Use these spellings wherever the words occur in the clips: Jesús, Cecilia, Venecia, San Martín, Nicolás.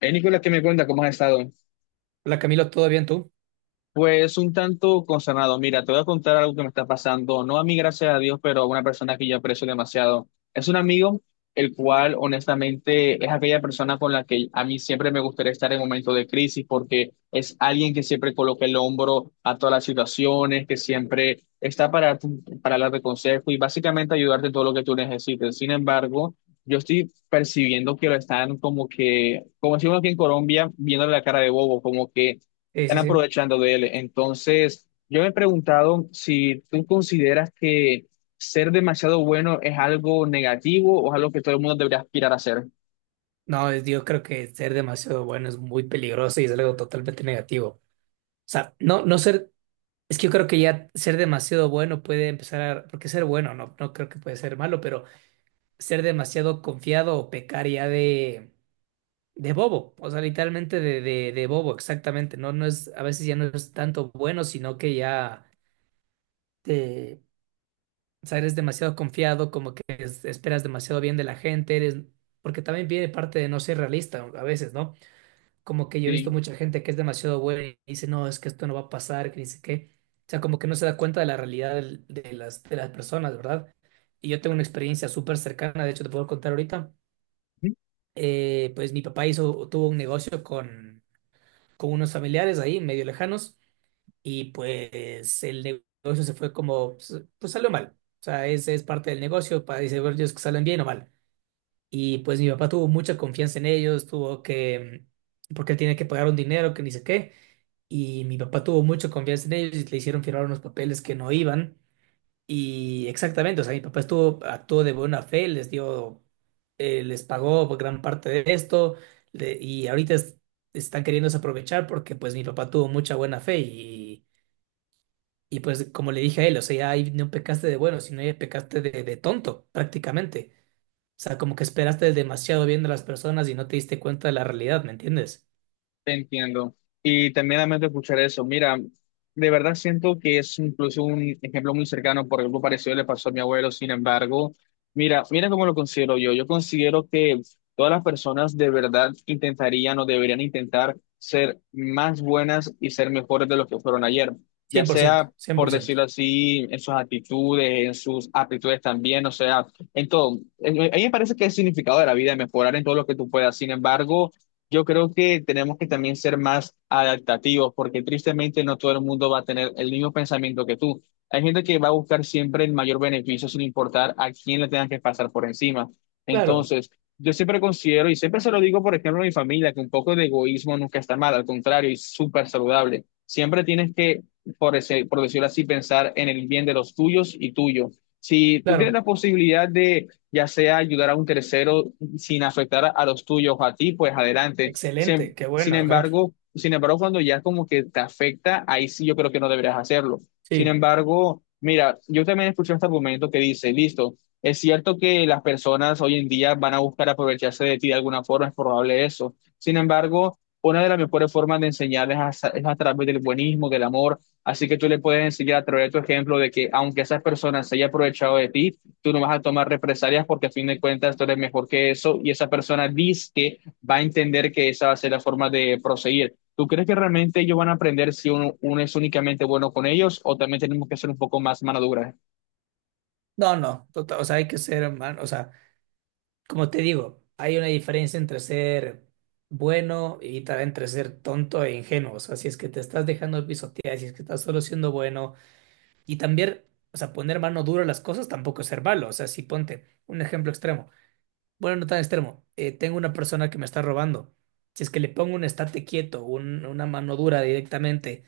Nicolás, ¿qué me cuenta? ¿Cómo has estado? Hola Camilo, ¿todo bien tú? Pues un tanto consternado. Mira, te voy a contar algo que me está pasando, no a mí, gracias a Dios, pero a una persona que yo aprecio demasiado. Es un amigo, el cual honestamente es aquella persona con la que a mí siempre me gustaría estar en momentos de crisis, porque es alguien que siempre coloca el hombro a todas las situaciones, que siempre está para darte consejo y básicamente ayudarte en todo lo que tú necesites. Sin embargo, yo estoy percibiendo que lo están como que, como decimos aquí en Colombia, viendo la cara de bobo, como que Sí, están sí, sí. aprovechando de él. Entonces, yo me he preguntado si tú consideras que ser demasiado bueno es algo negativo o es algo que todo el mundo debería aspirar a ser. No, yo creo que ser demasiado bueno es muy peligroso y es algo totalmente negativo. O sea, no, no ser, es que yo creo que ya ser demasiado bueno puede empezar a, porque ser bueno no creo que puede ser malo, pero ser demasiado confiado o pecar ya de bobo. O sea, literalmente de bobo, exactamente. No, no es, A veces ya no es tanto bueno, sino que ya. O sea, eres demasiado confiado, como que esperas demasiado bien de la gente, eres, porque también viene parte de no ser realista a veces, ¿no? Como que yo he visto Sí. mucha gente que es demasiado buena y dice, no, es que esto no va a pasar, que ni sé qué. O sea, como que no se da cuenta de la realidad de las personas, ¿verdad? Y yo tengo una experiencia súper cercana, de hecho te puedo contar ahorita. Pues mi papá hizo, tuvo un negocio con unos familiares ahí, medio lejanos, y pues el negocio se fue como, pues, pues salió mal. O sea, ese es parte del negocio, para dice, bueno, ellos que salen bien o mal. Y pues mi papá tuvo mucha confianza en ellos, tuvo que, porque él tiene que pagar un dinero que ni sé qué. Y mi papá tuvo mucha confianza en ellos y le hicieron firmar unos papeles que no iban. Y exactamente, o sea, mi papá estuvo, actuó de buena fe, les dio, les pagó gran parte de esto. le- y ahorita es- Están queriéndose aprovechar porque pues mi papá tuvo mucha buena fe, y pues como le dije a él, o sea, ahí no pecaste de bueno, sino ya pecaste de tonto, prácticamente. O sea, como que esperaste demasiado bien de las personas y no te diste cuenta de la realidad, ¿me entiendes? Te entiendo. Y también lamento escuchar eso. Mira, de verdad siento que es incluso un ejemplo muy cercano, por algo parecido le pasó a mi abuelo. Sin embargo, mira cómo lo considero yo. Yo considero que todas las personas de verdad intentarían o deberían intentar ser más buenas y ser mejores de lo que fueron ayer. Cien Ya por ciento, sea, cien por por ciento decirlo así, en sus actitudes, en sus aptitudes también, o sea, en todo. A mí me parece que el significado de la vida es mejorar en todo lo que tú puedas. Sin embargo, yo creo que tenemos que también ser más adaptativos, porque tristemente no todo el mundo va a tener el mismo pensamiento que tú. Hay gente que va a buscar siempre el mayor beneficio sin importar a quién le tengan que pasar por encima. Claro, Entonces, yo siempre considero, y siempre se lo digo, por ejemplo, a mi familia, que un poco de egoísmo nunca está mal, al contrario, es súper saludable. Siempre tienes que, por decirlo así, pensar en el bien de los tuyos y tuyo. Si tú tienes claro. la posibilidad de, ya sea ayudar a un tercero, sin afectar a los tuyos, a ti, pues adelante. Sin, Excelente, qué sin bueno, ajá. embargo, sin embargo, cuando ya como que te afecta, ahí sí yo creo que no deberías hacerlo. Sin Sí. embargo, mira, yo también escuché este argumento que dice, listo, es cierto que las personas hoy en día van a buscar aprovecharse de ti de alguna forma, es probable eso. Sin embargo, una de las mejores formas de enseñarles es a través del buenismo, del amor. Así que tú le puedes enseñar a través de tu ejemplo de que aunque esas personas se hayan aprovechado de ti, tú no vas a tomar represalias porque a fin de cuentas tú eres mejor que eso y esa persona dice que va a entender que esa va a ser la forma de proseguir. ¿Tú crees que realmente ellos van a aprender si uno es únicamente bueno con ellos o también tenemos que ser un poco más mano dura? No, no, tota- O sea, hay que ser, hermano. O sea, como te digo, hay una diferencia entre ser bueno y también entre ser tonto e ingenuo. O sea, si es que te estás dejando pisotear, si es que estás solo siendo bueno. Y también, o sea, poner mano dura a las cosas tampoco es ser malo. O sea, si ponte un ejemplo extremo, bueno, no tan extremo, tengo una persona que me está robando. Si es que le pongo un estate quieto, una mano dura directamente,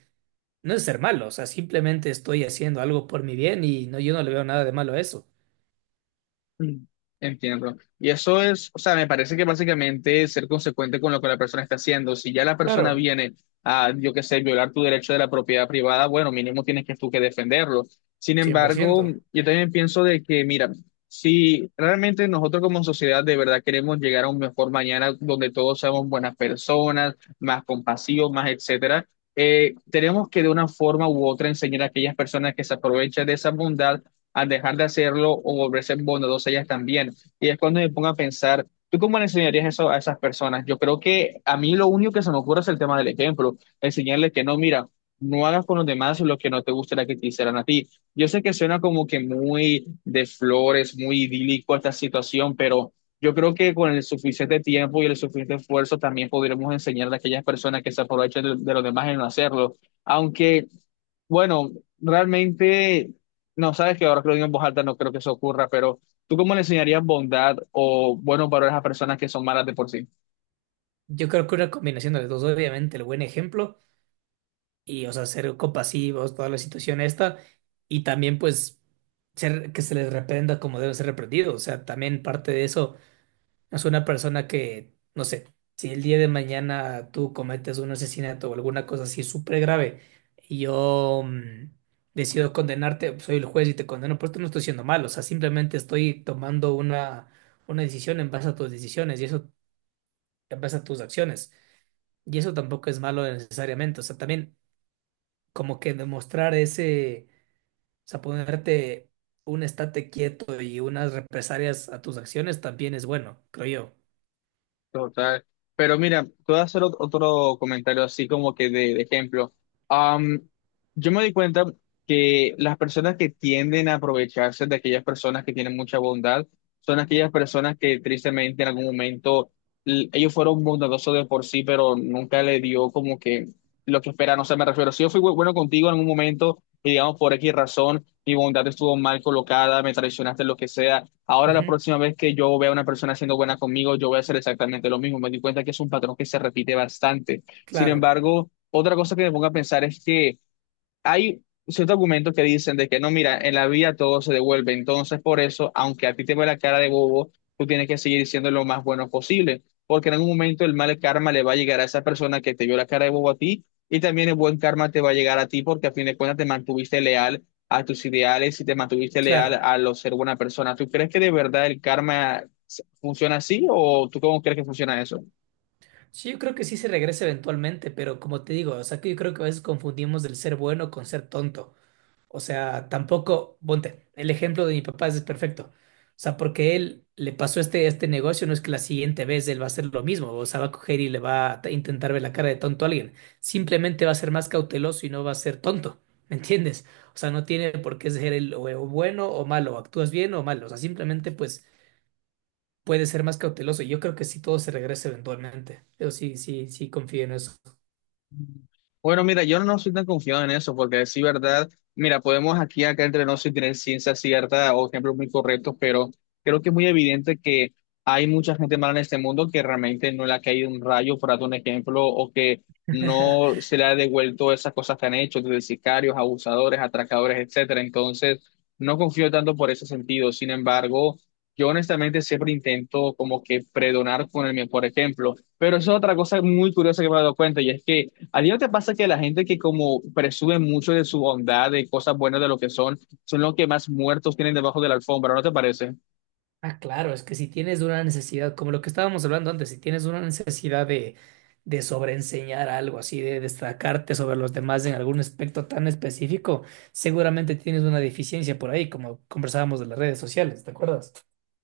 no es ser malo. O sea, simplemente estoy haciendo algo por mi bien y no, yo no le veo nada de malo a eso. Mm, Entiendo. Y eso es, o sea, me parece que básicamente es ser consecuente con lo que la persona está haciendo. Si ya la Claro, persona viene a, yo qué sé, violar tu derecho de la propiedad privada, bueno, mínimo tienes que tú que defenderlo. Sin cien por embargo, ciento yo también pienso de que, mira, si realmente nosotros como sociedad de verdad queremos llegar a un mejor mañana donde todos seamos buenas personas, más compasivos, más etcétera, tenemos que de una forma u otra enseñar a aquellas personas que se aprovechan de esa bondad a dejar de hacerlo o volverse bondadosa ellas también. Y es cuando me pongo a pensar, ¿tú cómo le enseñarías eso a esas personas? Yo creo que a mí lo único que se me ocurre es el tema del ejemplo, enseñarles que no, mira, no hagas con los demás lo que no te gustaría que te hicieran a ti. Yo sé que suena como que muy de flores, muy idílico esta situación, pero... Yo creo que con el suficiente tiempo y el suficiente esfuerzo también podremos enseñar a aquellas personas que se aprovechan de los demás en no hacerlo. Aunque bueno, realmente, no sabes que ahora que lo digo en voz alta no creo que eso ocurra, pero ¿tú cómo le enseñarías bondad o buenos valores a personas que son malas de por sí? Yo creo que una combinación de los dos, obviamente, el buen ejemplo y, o sea, ser compasivos, toda la situación esta, y también, pues, ser, que se les reprenda como debe ser reprendido. O sea, también parte de eso. Es una persona que, no sé, si el día de mañana tú cometes un asesinato o alguna cosa así súper grave, y yo decido condenarte, pues, soy el juez y te condeno, pero esto no estoy siendo malo. O sea, simplemente estoy tomando una decisión en base a tus decisiones y eso, en base a tus acciones. Y eso tampoco es malo necesariamente. O sea, también como que demostrar ese, o sea, ponerte un estate quieto y unas represalias a tus acciones también es bueno, creo yo. Total. Pero mira, te voy a hacer otro comentario así como que de ejemplo. Am, yo me di cuenta que las personas que tienden a aprovecharse de aquellas personas que tienen mucha bondad son aquellas personas que tristemente en algún momento ellos fueron bondadosos de por sí, pero nunca le dio como que lo que esperan. O sea, me refiero, si yo fui bueno contigo en algún momento y digamos por X razón, mi bondad estuvo mal colocada, me traicionaste, lo que sea. Ahora la Ujú, próxima vez que yo vea a una persona siendo buena conmigo, yo voy a hacer exactamente lo mismo. Me di cuenta que es un patrón que se repite bastante. Sin claro, embargo, otra cosa que me pongo a pensar es que hay ciertos argumentos que dicen de que no, mira, en la vida todo se devuelve, entonces por eso, aunque a ti te ve la cara de bobo, tú tienes que seguir siendo lo más bueno posible, porque en algún momento el mal karma le va a llegar a esa persona que te vio la cara de bobo a ti, y también el buen karma te va a llegar a ti porque a fin de cuentas te mantuviste leal a tus ideales y te mantuviste leal claro. a lo ser buena persona. ¿Tú crees que de verdad el karma funciona así o tú cómo crees que funciona eso? Sí, yo creo que sí se regresa eventualmente, pero como te digo, o sea, que yo creo que a veces confundimos el ser bueno con ser tonto. O sea, tampoco, ponte, el ejemplo de mi papá es perfecto. O sea, porque él le pasó este, este negocio, no es que la siguiente vez él va a hacer lo mismo. O sea, va a coger y le va a intentar ver la cara de tonto a alguien. Simplemente va a ser más cauteloso y no va a ser tonto, ¿me entiendes? O sea, no tiene por qué ser el o bueno o malo, o actúas bien o mal. O sea, simplemente pues puede ser más cauteloso. Yo creo que sí todo se regresa eventualmente. Yo sí, sí, sí confío en eso. Bueno, mira, yo no soy tan confiado en eso, porque sí, verdad, mira, podemos aquí acá entre nosotros tener ciencia cierta o ejemplos muy correctos, pero creo que es muy evidente que hay mucha gente mala en este mundo que realmente no le ha caído un rayo, por darte un ejemplo, o que no se le ha devuelto esas cosas que han hecho, desde sicarios, abusadores, atracadores, etcétera. Entonces, no confío tanto por ese sentido. Sin embargo, yo honestamente siempre intento como que predonar con el mío, por ejemplo. Pero eso es otra cosa muy curiosa que me he dado cuenta, y es que ¿a ti no te pasa que la gente que como presume mucho de su bondad, de cosas buenas, de lo que son, son los que más muertos tienen debajo de la alfombra, ¿no te parece? Ah, claro, es que si tienes una necesidad, como lo que estábamos hablando antes, si tienes una necesidad de sobreenseñar algo, así de destacarte sobre los demás en algún aspecto tan específico, seguramente tienes una deficiencia por ahí, como conversábamos de las redes sociales, ¿te acuerdas?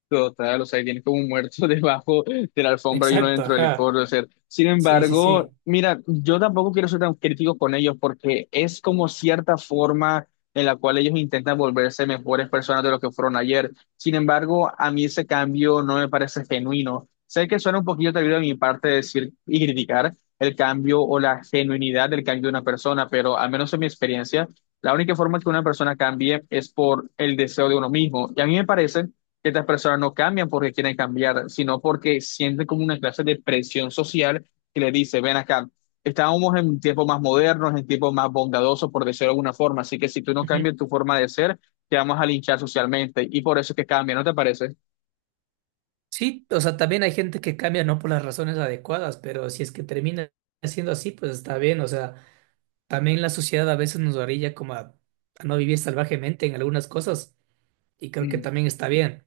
Total, o sea, y tiene como un muerto debajo de la alfombra y uno Exacto, dentro del ajá. coro. O sea, sin Sí, sí, embargo, sí. mira, yo tampoco quiero ser tan crítico con ellos porque es como cierta forma en la cual ellos intentan volverse mejores personas de lo que fueron ayer. Sin embargo, a mí ese cambio no me parece genuino. Sé que suena un poquito atrevido de mi parte decir y criticar el cambio o la genuinidad del cambio de una persona, pero al menos en mi experiencia, la única forma que una persona cambie es por el deseo de uno mismo. Y a mí me parece que estas personas no cambian porque quieren cambiar, sino porque sienten como una clase de presión social que le dice, ven acá, estábamos en tiempos más modernos, en tiempos más bondadosos, por decirlo de alguna forma, así que si tú no Ujú. cambias tu forma de ser, te vamos a linchar socialmente y por eso es que cambia, ¿no te parece? Sí, o sea, también hay gente que cambia no por las razones adecuadas, pero si es que termina siendo así, pues está bien, o sea. También la sociedad a veces nos orilla como a no vivir salvajemente en algunas cosas, y creo que Mm, también está bien.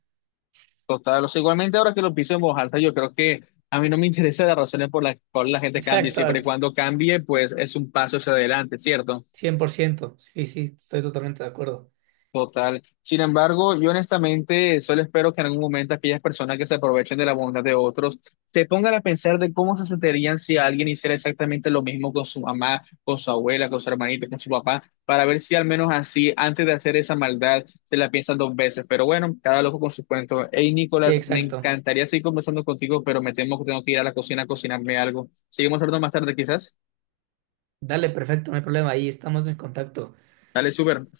Total, o sea, igualmente ahora que lo pienso en voz alta, yo creo que a mí no me interesa las razones por las cuales la gente cambie, Exacto, siempre y cuando cambie, pues es un paso hacia adelante, ¿cierto? 100%. Sí, sí, estoy totalmente de acuerdo. Total. Sin embargo, yo honestamente solo espero que en algún momento aquellas personas que se aprovechen de la bondad de otros se pongan a pensar de cómo se sentirían si alguien hiciera exactamente lo mismo con su mamá, con su abuela, con su hermanita, con su papá, para ver si al menos así, antes de hacer esa maldad, se la piensan 2 veces. Pero bueno, cada loco con su cuento. Hey, Sí, Nicolás, me exacto. encantaría seguir conversando contigo, pero me temo que tengo que ir a la cocina a cocinarme algo. Seguimos hablando más tarde, quizás. Dale, perfecto, no hay problema. Ahí estamos en contacto. Dale, súper. Hasta luego.